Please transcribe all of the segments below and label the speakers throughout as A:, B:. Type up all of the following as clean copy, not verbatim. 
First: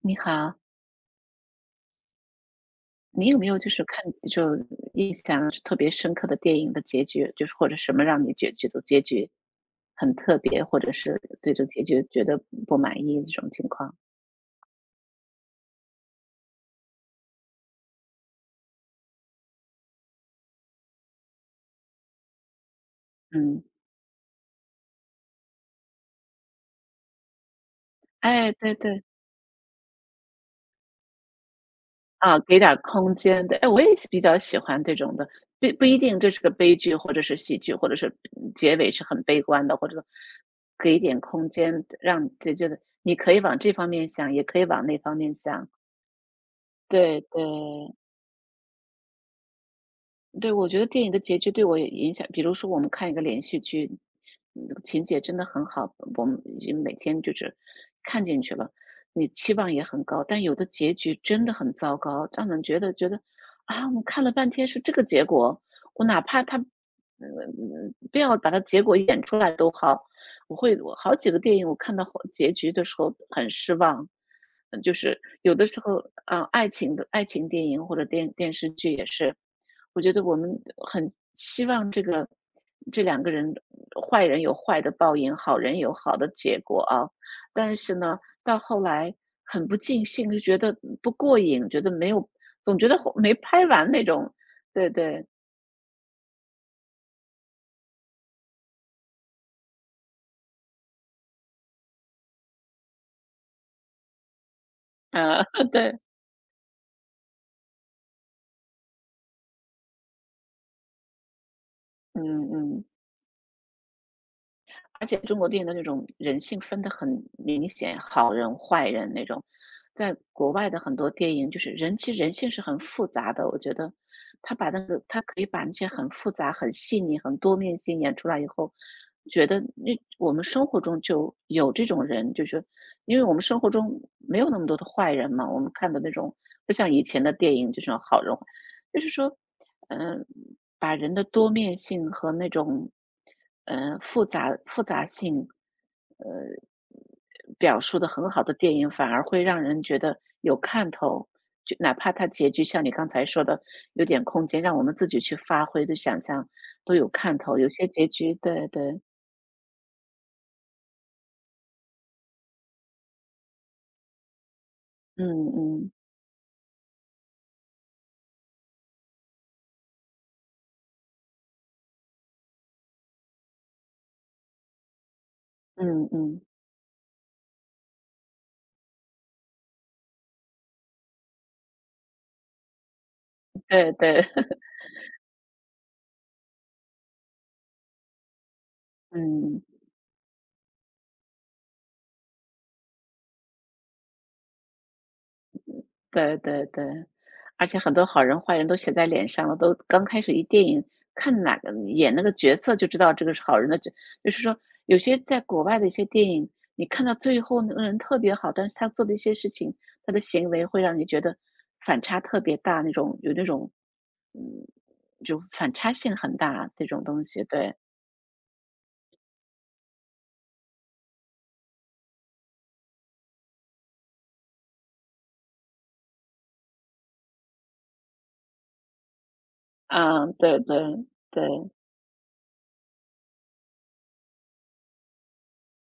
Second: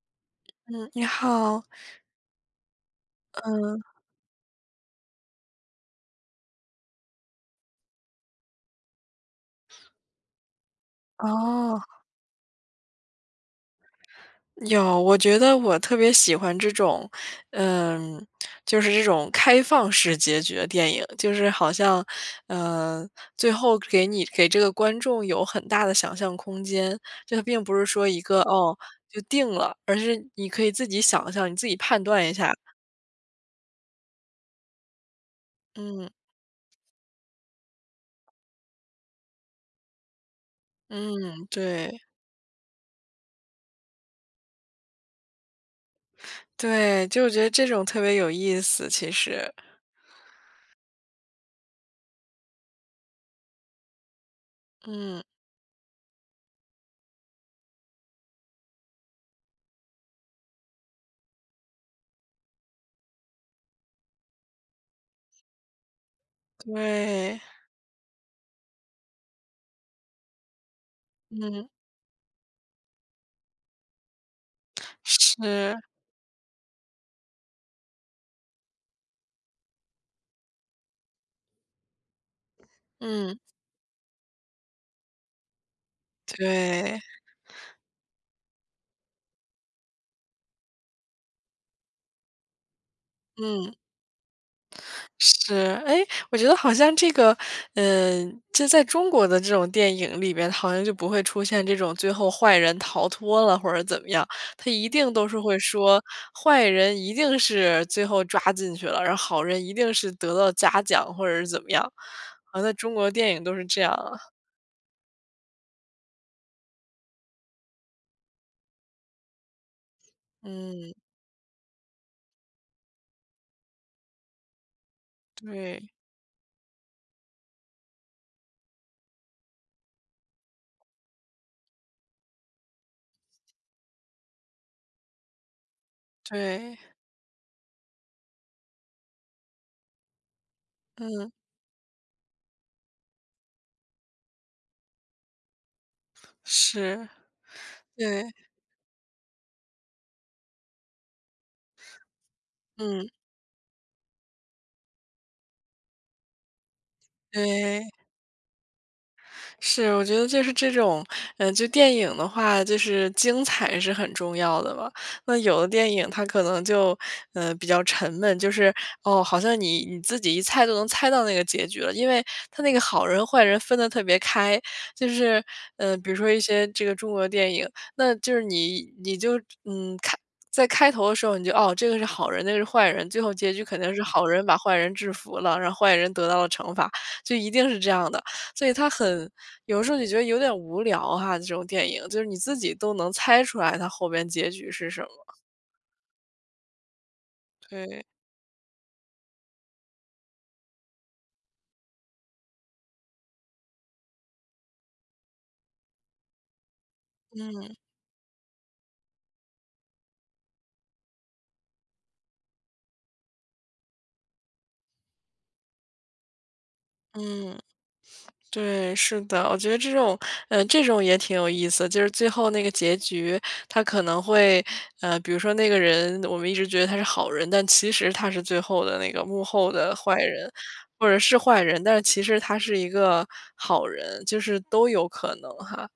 A: 你好，
B: 嗯，你好。
A: 你有没有就
B: 嗯。
A: 是就印象特别深刻的电影的结局，就是或者什么让你觉得结局很特别，或者是对这个
B: 哦，
A: 结局觉得不满意这种情况？
B: 有，我觉得我特别喜欢这种。嗯。就是这种开放式结局的电影，就是好像，嗯，最
A: 嗯，
B: 后给这个观众有很大的想象空间，就它并不是说一个
A: 哎，对对，
B: 就定了，而是你可以自己想象，你自己判断一
A: 啊，
B: 下。
A: 给点儿空间，对，哎，我也比较喜欢这种的，不不一
B: 嗯
A: 定这是个悲剧，或者是喜剧，或者是结尾是很悲观的，或者说给一
B: 嗯，
A: 点空间，
B: 对
A: 让这觉得你可以往这方面想，也可以往那方面想，
B: 对。
A: 对
B: 就我觉
A: 对。
B: 得这种特别有意思，其实。
A: 对，我觉得电影的结局对我也影响。比如说，我们看一个连续剧，那个情节
B: 嗯，
A: 真的很好，我们已经每天就是看进去了，你期望也很高，但有的结局真的很糟糕，让人觉得，啊，我们看了半天是这个结果，我哪怕他，
B: 对。
A: 不要把它结果演出来都好。我好几个电影
B: 嗯，
A: 我看到后结局的时候很失望。嗯，就是有的
B: 是。
A: 时候，啊，爱情电影或者电视剧也是，我觉得我们很希望这个这两个
B: 嗯。
A: 人，坏人有坏的报应，好人有好的结果
B: 对，
A: 啊，但是呢，到后来很不尽兴，就觉得不过瘾，觉得没有总觉得后没拍
B: 嗯，
A: 完那种，对对，
B: 是。哎，我觉得好像这个，这在中国的这种电影里边，好像就不会出现这种最后坏人逃脱了或者怎么样，他一定都是
A: 啊，
B: 会
A: 对，
B: 说，坏人一定是最后抓进去了，然后好人一定是得到嘉奖或者是怎么样。
A: 嗯
B: 好像在
A: 嗯。
B: 中国电影都是这样啊。
A: 而且中国电影的那种人性分得很明显，好人坏人那种，在国外的
B: 嗯，
A: 很多电影，就是人其实人性是很复杂的。我觉得他可以把那些
B: 对，
A: 很复杂、很细腻、很多面性演出来以后，觉得那我们生活中就有这种人，就是因为我们生活中没有那么多的坏人嘛，我们看的那种不
B: 对。
A: 像以前的电影，就是好人。就是说，嗯、把人的
B: 嗯，
A: 多面性和那种，复杂性
B: 是。
A: 表述得
B: 对，
A: 很好的电影，反而会让人觉得有看头。就哪怕它结局像你刚
B: 嗯，
A: 才说的，有点空间让我们自己去发挥的想象，都有看头。有些
B: 对。
A: 结局对对，
B: 是，我觉得就是这种，就电影的话，就是精彩是很重要的吧。
A: 嗯
B: 那有的
A: 嗯，
B: 电影它可能就，比较沉闷，就是哦，好像你自己一猜就能猜到那个结局了，因为它那个好人坏人分得特别开。就是，
A: 嗯
B: 比如说
A: 嗯，
B: 一些这个中国电影，那就是你就看。在开头的时候，你就哦，这个是好人，那个是坏人，最后结局肯
A: 对
B: 定是
A: 对，
B: 好人 把坏人制服了，让坏人得到了惩罚，就一定是这样的。所以
A: 嗯。
B: 有的时候你觉得有点无聊哈，这种电影，就是你自己都能猜出来它后边结局是什么。
A: 对对对。而且很多
B: 对，
A: 好人坏人都写在脸上了，都刚开始一电影看哪个演那个角色就知道这个是好人的就是说，有些在国外的一些电影，你看到最后那
B: 嗯
A: 个人特别好，但是他做的一些事情，他的行为会让你觉得反差特别大，有那种，嗯，就反差性很大这种东西，
B: 嗯。
A: 对，
B: 对，是的，我觉得这种也挺有意思，就是最后那个结局，他可能会，比如说那个人，我们一直觉得他是好人，但其实他是最后的那个幕后的坏
A: 嗯，
B: 人，
A: 对对
B: 或者是坏
A: 对。
B: 人，但是其实他是一个好人，就是都有可能哈。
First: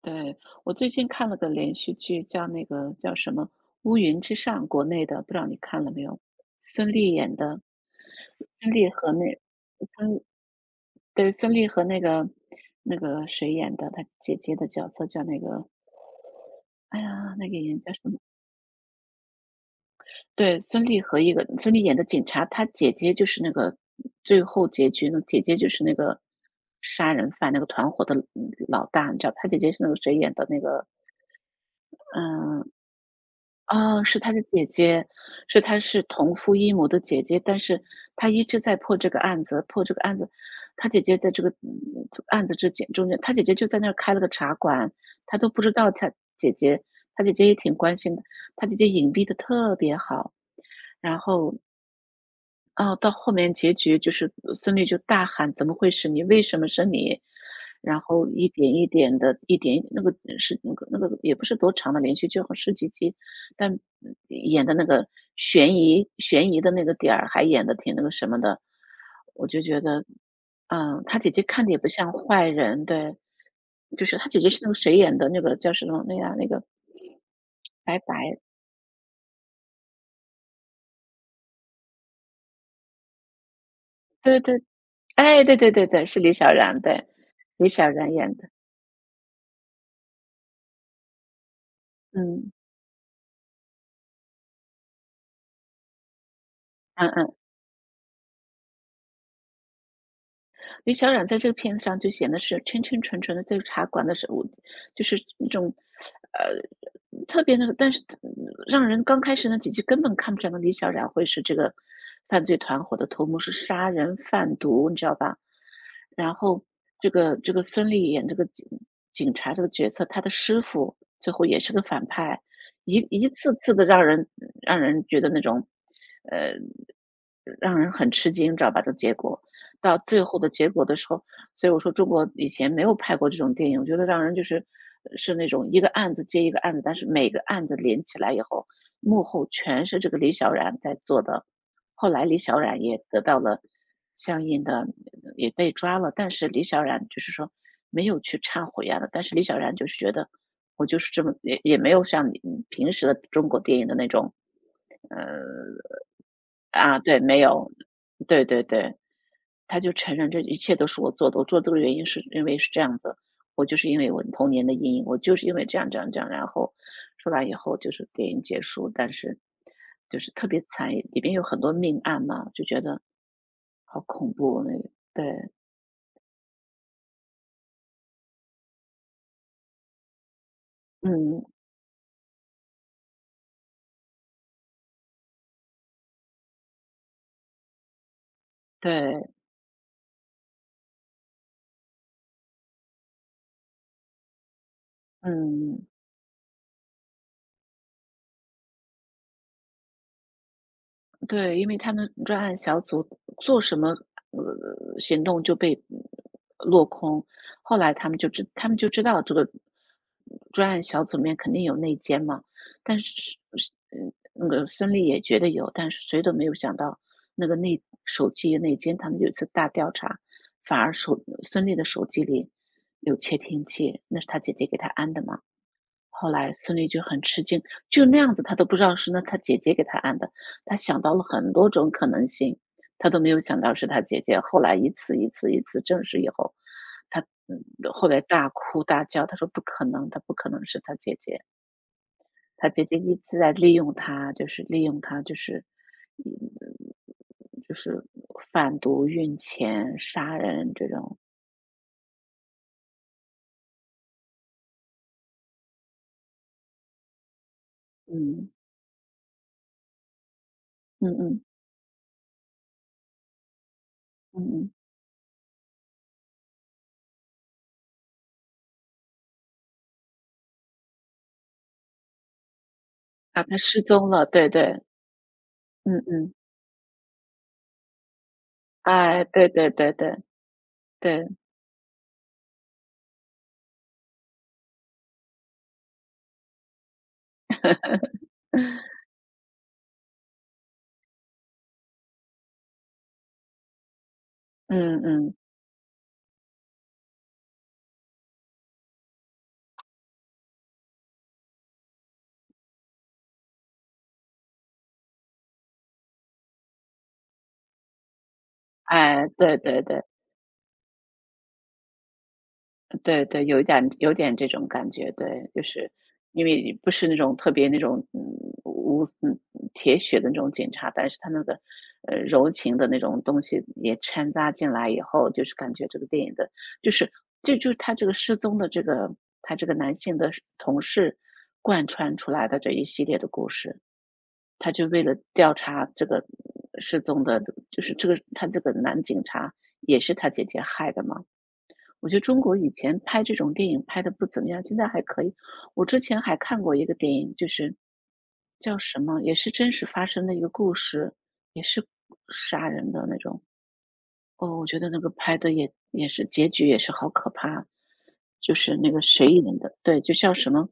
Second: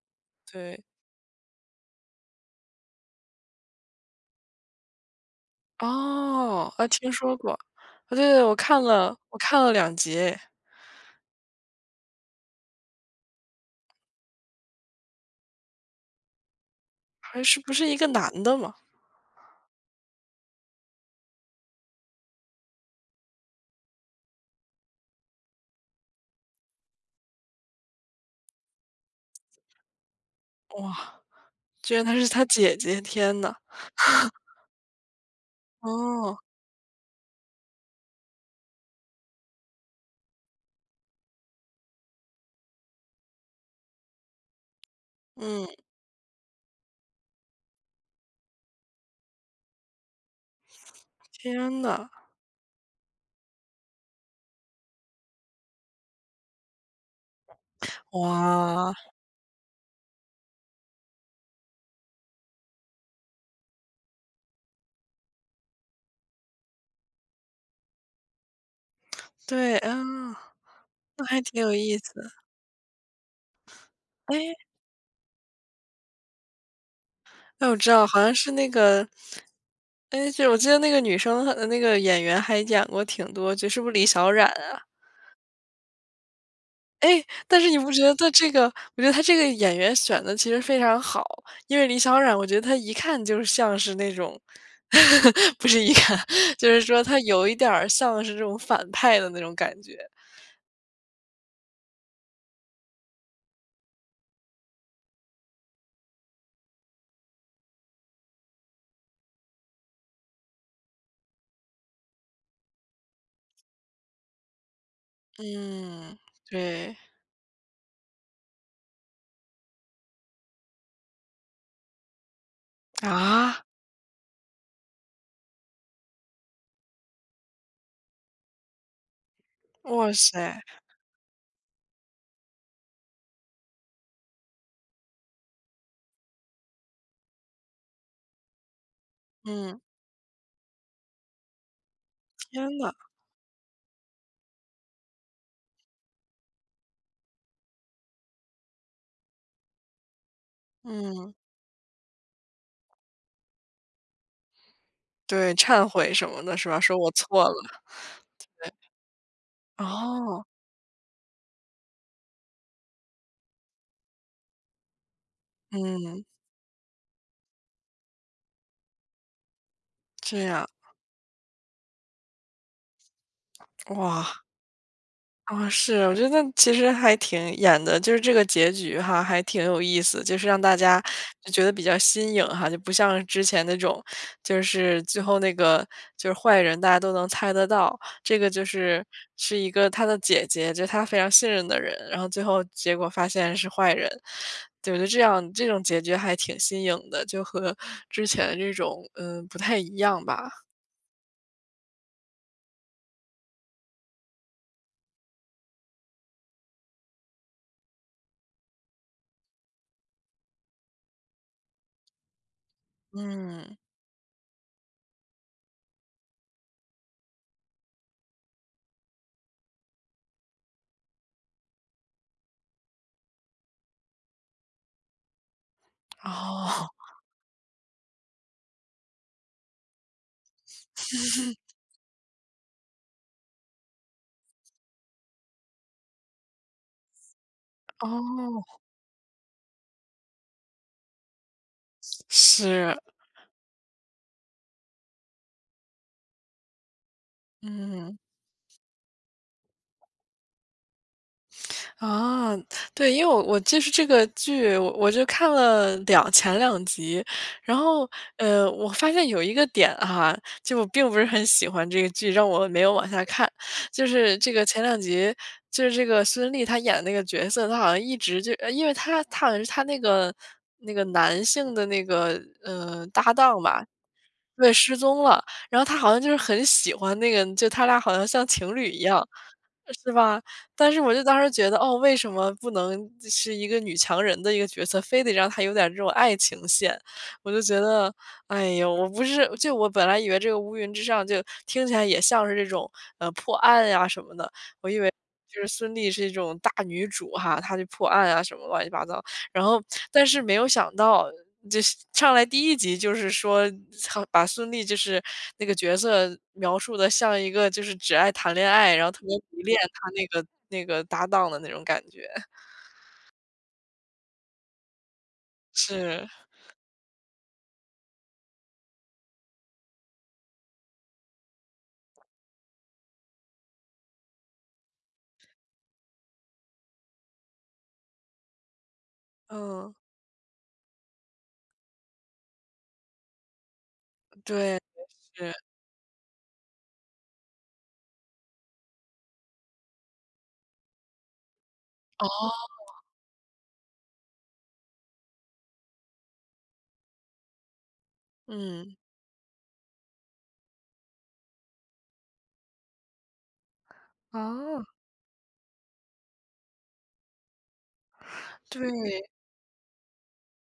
A: 对，我
B: 对。
A: 最近看了个连续剧，叫那个叫什么《乌云之上》，国内的，不知道你看了没有？
B: 哦。啊，
A: 孙
B: 听
A: 俪演
B: 说过。啊，
A: 的。
B: 对对，我
A: 孙
B: 看
A: 俪和
B: 了我
A: 那，
B: 看了两集哎。
A: 对，孙俪和那个谁演的，她姐姐的角色叫那个，哎呀，
B: 还
A: 那个
B: 是不
A: 演
B: 是
A: 叫
B: 一
A: 什
B: 个
A: 么？
B: 男的嘛？
A: 对，孙俪和一个孙俪演的警察。她姐姐就是那个最后结局呢，那姐姐就是那个杀人犯，那个团伙的老大。你知道，她姐姐是那个谁演的那个，
B: 哇，居然他是他
A: 嗯、
B: 姐姐，天呐。
A: 哦，是他的姐姐，是他是同
B: 哦。
A: 父异母的姐姐，但是他一直在破这个案子，破这个案子。他姐姐在这个案子中间，他姐姐就在那儿开了个茶馆，他都不
B: 嗯。
A: 知道他姐姐，他姐姐也挺关心的，他姐姐隐蔽的特别好。然后
B: 天呐。
A: 哦，到后面结局就是孙俪就大喊：“怎么会是你？为什么是你？”然后一点一
B: 哇，
A: 点的，一点那个是那个那个也不是多长的连续剧，好像十几集，但演的那个悬疑的那个点儿还演的挺那个什么的。我就
B: 对。
A: 觉
B: 啊，
A: 得，他
B: 那
A: 姐
B: 还
A: 姐
B: 挺
A: 看的
B: 有
A: 也不
B: 意
A: 像
B: 思。
A: 坏人，对。就是他姐姐
B: 哎。
A: 是那个谁演的，那个叫什么，那样那个
B: 哎，我知
A: 白
B: 道，好像
A: 白
B: 是那个。哎，就我记得那个女生，那个演员还演过挺多就是不是李小
A: 对
B: 冉
A: 对，
B: 啊？
A: 哎，对对对对，是李小冉，对，
B: 哎，但
A: 李
B: 是你
A: 小
B: 不觉
A: 冉
B: 得他
A: 演的，
B: 这个。我觉得他这个演员选的其实非常好，因为李小冉我
A: 嗯。
B: 觉得她一看就像是那种 不是一看，就是说
A: 嗯
B: 她
A: 嗯，
B: 有一点儿像是这种反派的那种感觉。
A: 李小冉在这个片子上就显得是清清纯纯的，在茶馆的时候，就是那种，呃，特别那个，但是让人刚开始那几集根本看不出来，李小冉会是这个犯罪团伙的头目，是杀人贩毒，你知道吧？
B: 嗯，
A: 然后
B: 对。
A: 这个孙俪演这个警察这个角色，她的师傅最后也是个反派，一一次
B: 啊？
A: 次的让人觉得那种，呃，让人很吃惊，知道吧？这结果到
B: 哇
A: 最后的
B: 塞。
A: 结果的时候，所以我说中国以前没有拍过这种电影，我觉得让人就是那种一个案子接一个案子，但是每个案子连起来以后，幕后
B: 嗯，
A: 全是这个李小冉在做的。后来李小
B: 天
A: 冉
B: 呐。
A: 也得到了相应的也被抓了，但是李小冉就是说没有去忏悔啊，但是李小冉就是觉得我就是这么
B: 嗯，
A: 也没有像你平时的中国电影的那种，呃，
B: 对，忏悔什么的是吧？说
A: 啊，
B: 我
A: 对，没
B: 错了。
A: 有，对对对。他就承认这
B: 哦。
A: 一切都是我做的，我做这个原因是因为是这样的，我就是因为我童年的阴影，我就是因为这样这样这
B: 嗯，
A: 样，然后出来以后就是电影结束，但是就是
B: 这
A: 特别
B: 样。
A: 惨，里边有很多命案嘛，就觉得好恐
B: 哇。
A: 怖那个，对，
B: 啊，是，我觉得其实还挺演的，就是这个结局哈，还挺有意思，就是让大家
A: 嗯，
B: 就觉得比较新颖哈，就不像之前那种，就是最后那个就是坏人，大家都能猜得到，这个就是
A: 对，
B: 是一个他的姐姐，就是他非常信任的人，然后最后结果发现是坏人。对，我觉得这样这种
A: 嗯，
B: 结局还挺新颖的，就和之前的这种不太一样吧。
A: 对，因为他们专案小组做什么，行动就被落空。后来他们就知道这个专案小组里面肯定有内奸嘛，但是
B: 嗯。
A: 那个孙俪也觉得有，但是谁都没有想到那个内手机内奸。他们有一次大调查，反而孙俪的手机里有窃听器，那是他姐姐给他安的嘛。后来孙俪
B: 哦。
A: 就很吃惊，就那样子她都不知道是她姐姐给她按的，她想到了很多种可能性，她都没有想到是她姐姐。后来一次一次一次证实以后，她嗯 后
B: 哦，
A: 来大哭大叫，她说不可能，她不可能是她姐姐，她姐姐
B: 是。
A: 一直在利用她，就是利用她，嗯就是
B: 嗯。
A: 贩毒、运钱、杀人这种，
B: 啊，对，因为我就是这个剧，我就看了前两集，然后
A: 嗯
B: 我发现有一个点哈，就我
A: 嗯
B: 并不是
A: 嗯
B: 很喜欢这个剧，让我没有往下看。就是
A: 嗯
B: 这个
A: 嗯，
B: 前两集，就是这个孙俪她演的那个角色，她好像一直就，因为她好像是她那个男性的那个搭
A: 啊，她
B: 档
A: 失
B: 吧。
A: 踪了，对
B: 对，
A: 对，
B: 失踪了，然后她
A: 嗯
B: 好像就
A: 嗯。
B: 是很喜欢那个，就他俩好像像情侣一
A: 哎，
B: 样。
A: 对对对
B: 是
A: 对
B: 吧？但是我就
A: 对，
B: 当时觉得，哦，为什么不能是一个女强人的一个角色，非得让她有点这种爱情线？我就觉得，哎呦，我不是，就我本来以为这个乌云之上就听起来也像是这种破案呀、什么的，我以
A: 嗯
B: 为
A: 嗯，
B: 就是孙俪是一种大女主哈，她去破案啊什么乱七八糟，然后但是没有想到，就是上来第一集就是说操把孙俪就是那个角色描述的像一个就是只爱谈恋爱，然后特
A: 哎，
B: 别
A: 对
B: 迷恋
A: 对对，
B: 她那个搭档的那种感觉。
A: 对对，有一点这种感觉，对，就是
B: 是。
A: 因为你不是那种特别那种嗯无嗯铁血的那种警察，但是他那个柔情的那种东西也掺杂进来以后，就是感觉这个电影的，就是这就是他这个失踪的这个他这个男
B: 嗯，
A: 性的同事贯穿出来的这一系列的故事，他
B: 对。
A: 就为了
B: 是。
A: 调查这个失踪的，就是这个他这个男警察也是他姐姐害的嘛。我觉得
B: 哦。
A: 中国以前拍这种电影拍的不怎么样，现在还可以。我之前还看过一个电影，就是叫
B: 嗯。
A: 什么，也是真实发生的一个故事，也是杀人的那种。哦，我觉
B: 哦，
A: 得那个拍的也是结局也是好可怕，就是那
B: 对。
A: 个谁演的，对，就叫什么，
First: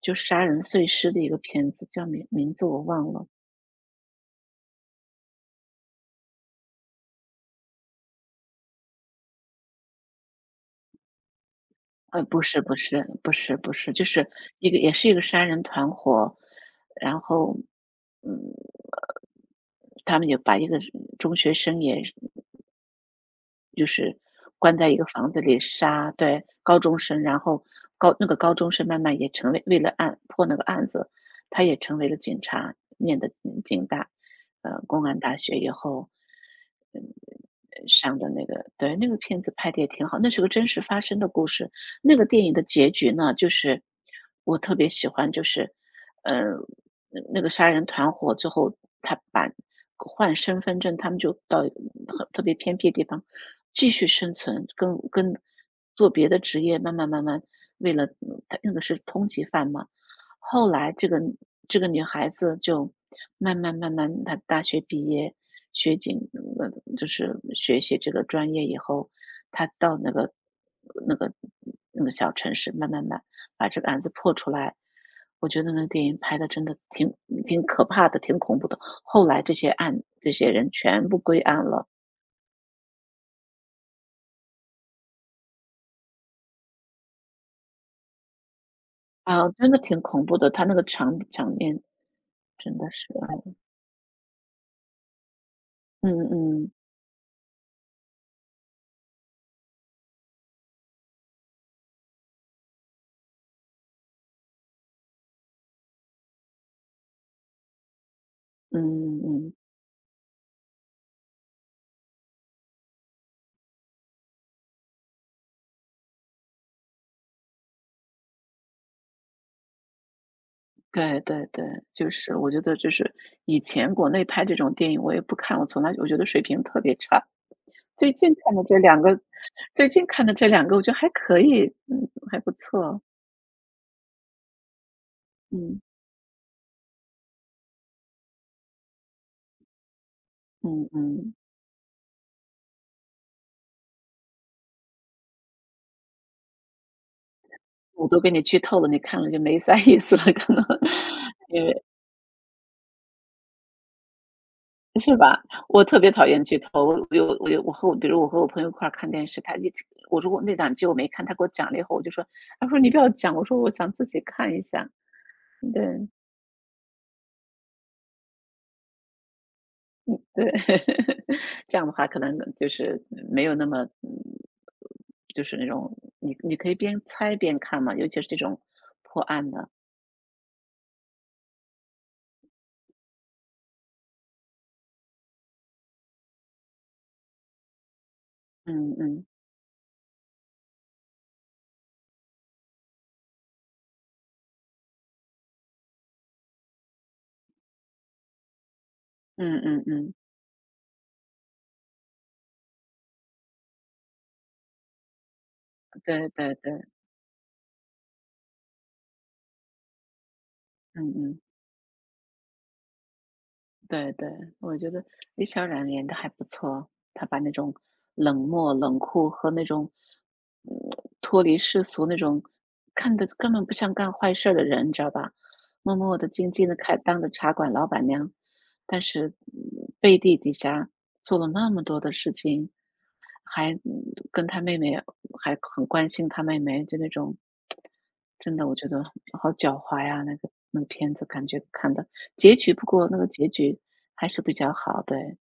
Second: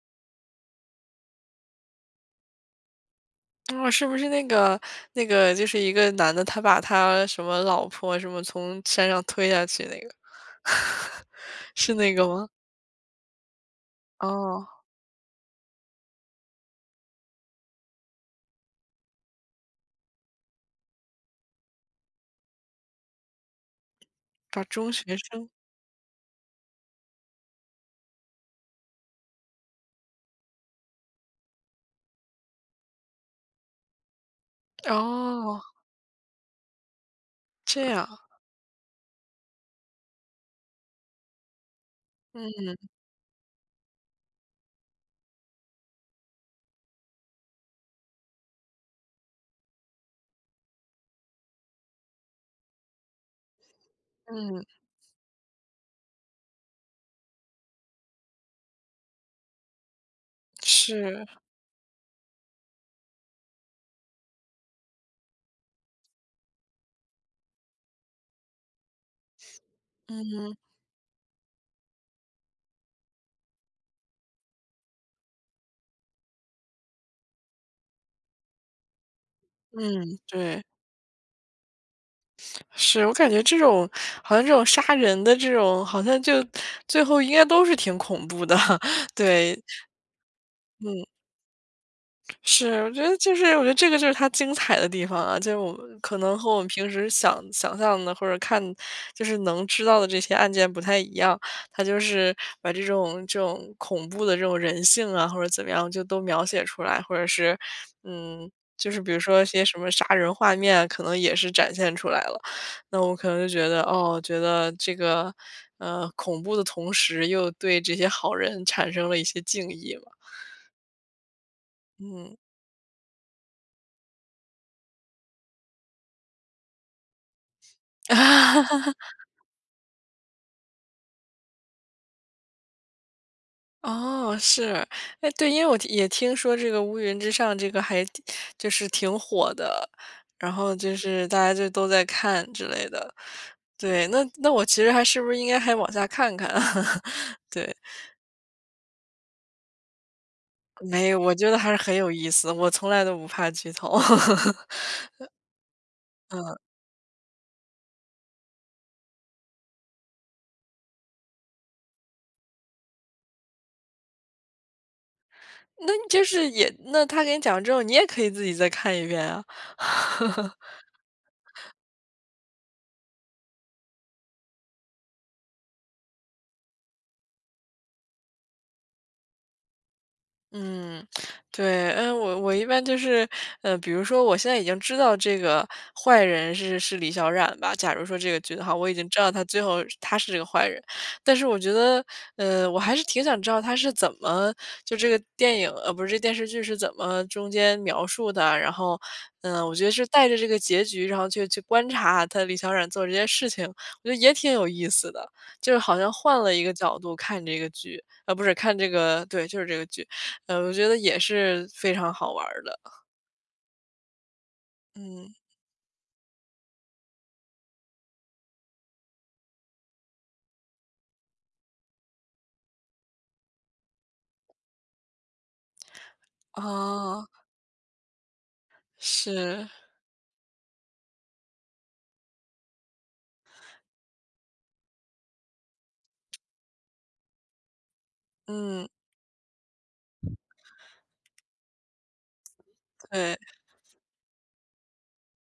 A: 就杀人碎尸的一个片子，叫名字我忘了。
B: 哦，是不是那个就是一个男的，他把他什么老婆什么从山上推下去那个？是那个
A: 不
B: 吗？
A: 是不是不是不是，就是
B: 哦，
A: 也是一个山人团伙，然后，嗯，他们就把一个中学生也就是
B: 把
A: 关在
B: 中
A: 一个
B: 学
A: 房子
B: 生。
A: 里杀。对，高中生。然后那个高中生慢慢也为了案破那个案子，他也成为了警察，念的警大，公安大学
B: 哦，
A: 以后，
B: 这样。
A: 上的那个。对，那个片子拍的也挺好，那是个真实发生的故事。那个电影的
B: 嗯
A: 结局呢，就是我特别喜欢，就是，呃那个杀人团伙最后他把换身份证，他们就到一个很特别偏僻的地方继续生
B: 嗯，
A: 存，跟做别的职业，慢慢慢慢为了他那个是通缉犯嘛。后来这个
B: 是。
A: 这个女孩子就慢慢慢慢，她大学毕业，学警，呃，就是学习这个专业以后，她到
B: 嗯
A: 那个那个小城市，慢慢慢把这个案子破出来。我觉得那电影拍的真的挺可怕的，挺恐怖的。后来
B: 嗯，
A: 这些
B: 对。
A: 人全部归案了。
B: 是，我感觉这种好像这种杀人的这种，好像就最后应该都是挺恐怖的。
A: 啊，
B: 对。
A: 真的挺恐怖的，他那个
B: 嗯。
A: 场面真
B: 是，
A: 的是。
B: 我觉得这个就是它精彩的地方啊，就是我们
A: 嗯
B: 可能和我们
A: 嗯
B: 平时想象的或者看就是能知道的这些案件不太一样，它就是把这种恐怖的这种人性啊，或者怎么样就都描写出来，或者是嗯，就是比如
A: 嗯
B: 说一
A: 嗯，
B: 些什么杀人画面啊，可能也是展现出来了。那我可能就觉得哦，觉得这个恐怖的同时，又对这些好人产生了一些敬意嘛。
A: 对对对，就是
B: 嗯。
A: 我觉得就是以前国内拍这种电影我也不看，我从来我觉得水平特别差。最近看的这两 个最近看的这两个我觉得还可以，还不错。
B: 哦，是。哎，对，因为我
A: 嗯
B: 听也听说这个乌云之上这个还挺就是挺火的，然后
A: 嗯
B: 就是
A: 嗯。
B: 大家就都在看之类的。对，那我其实还是不是应该还往下看看？对，
A: 我都给你剧透了，你看了就没啥意思了，可能，
B: 没有，我觉得还是很有意思，我从来都不怕剧透。
A: 是吧？我特别讨厌剧透，我和我比如我和我朋友一块儿看电视，他一直我如果那两集我没看，他给我讲了以后，我就说，他说："你不要讲。"我说："我想自己看一下。"对，
B: 那就是也那他给你讲之后，你也可以自己再看一遍啊。
A: 对，这样的话可能就是没有那么就是那种你可以边猜边看嘛，尤其是这种破案的。
B: 嗯，对。嗯，我一般就是，比如说我现在已经知道这个坏人是李小冉吧，假如说这个剧的话，我
A: 嗯
B: 已经知
A: 嗯，
B: 道他最后他是这个坏人，但是我觉得，我还是挺想知道他是怎么就这个电影，不是这电视剧是怎么中间描述的啊，然后，
A: 嗯
B: 我
A: 嗯
B: 觉得是
A: 嗯，
B: 带着这个结局，然后去观察他李小冉做这些事情，我觉得也挺有意思的，就是好像
A: 对
B: 换
A: 对
B: 了一个
A: 对，
B: 角度看这个剧，不是看这个，对，就是这个剧。我觉得
A: 嗯
B: 也
A: 嗯。
B: 是非常好玩儿的。
A: 对对，我觉得
B: 嗯。
A: 李小冉演的还不错，她把那种冷漠、冷酷和那种，嗯，脱离世俗那种，看的根本不像干坏事儿的人，你知道吧？默默的、静静的开当
B: 哦，
A: 着茶馆老板娘，但是，
B: 是。
A: 背地底下做了那么多的事情，还，嗯跟她妹妹还很关心她妹妹，就那种真的我觉
B: 嗯，
A: 得好狡猾呀，那个片子感觉看的。结局不过那个
B: 对。
A: 结局还是比较好。对，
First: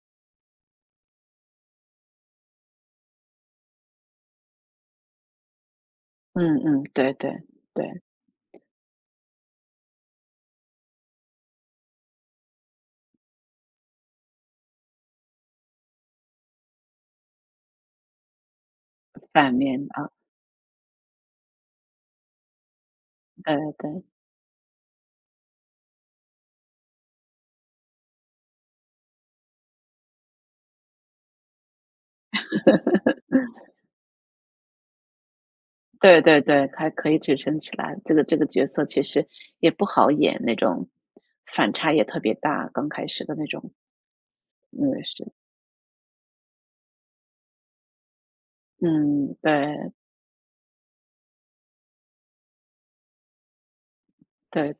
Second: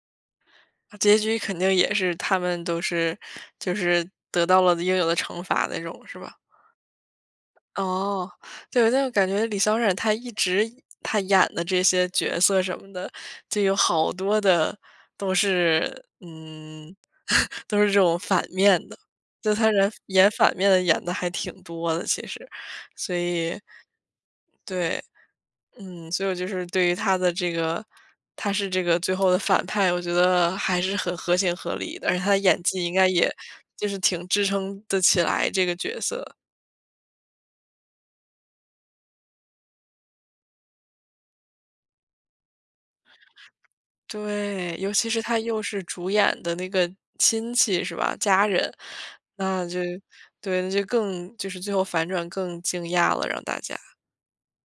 B: 结局肯定也是他们都是就是得到了应有的惩罚那种，是吧？
A: 嗯嗯，对对对，
B: 哦。对，但我感觉李小冉她一直她演的这些角色什么的，就有好多的都是都是这种反面的。
A: 反
B: 就她
A: 面
B: 人
A: 啊，
B: 演反面的演的还挺多的，其实，所
A: 对
B: 以
A: 对。
B: 对。嗯，所以我就是对于他的这个他是这个最后的反派，我觉得还是很合情合理的，而且他的演技应该也就是挺支撑得起来这个角
A: 对
B: 色。
A: 对对，还可以支撑起来。这个角色其实也不好演，那种反差也特别大，刚开始的那种，
B: 对，尤
A: 嗯，
B: 其是
A: 是，
B: 他又是主演的那个亲戚是吧？家人。
A: 嗯，
B: 那就
A: 对
B: 对。那就更就是最后反转更惊讶了，让大家。
A: 对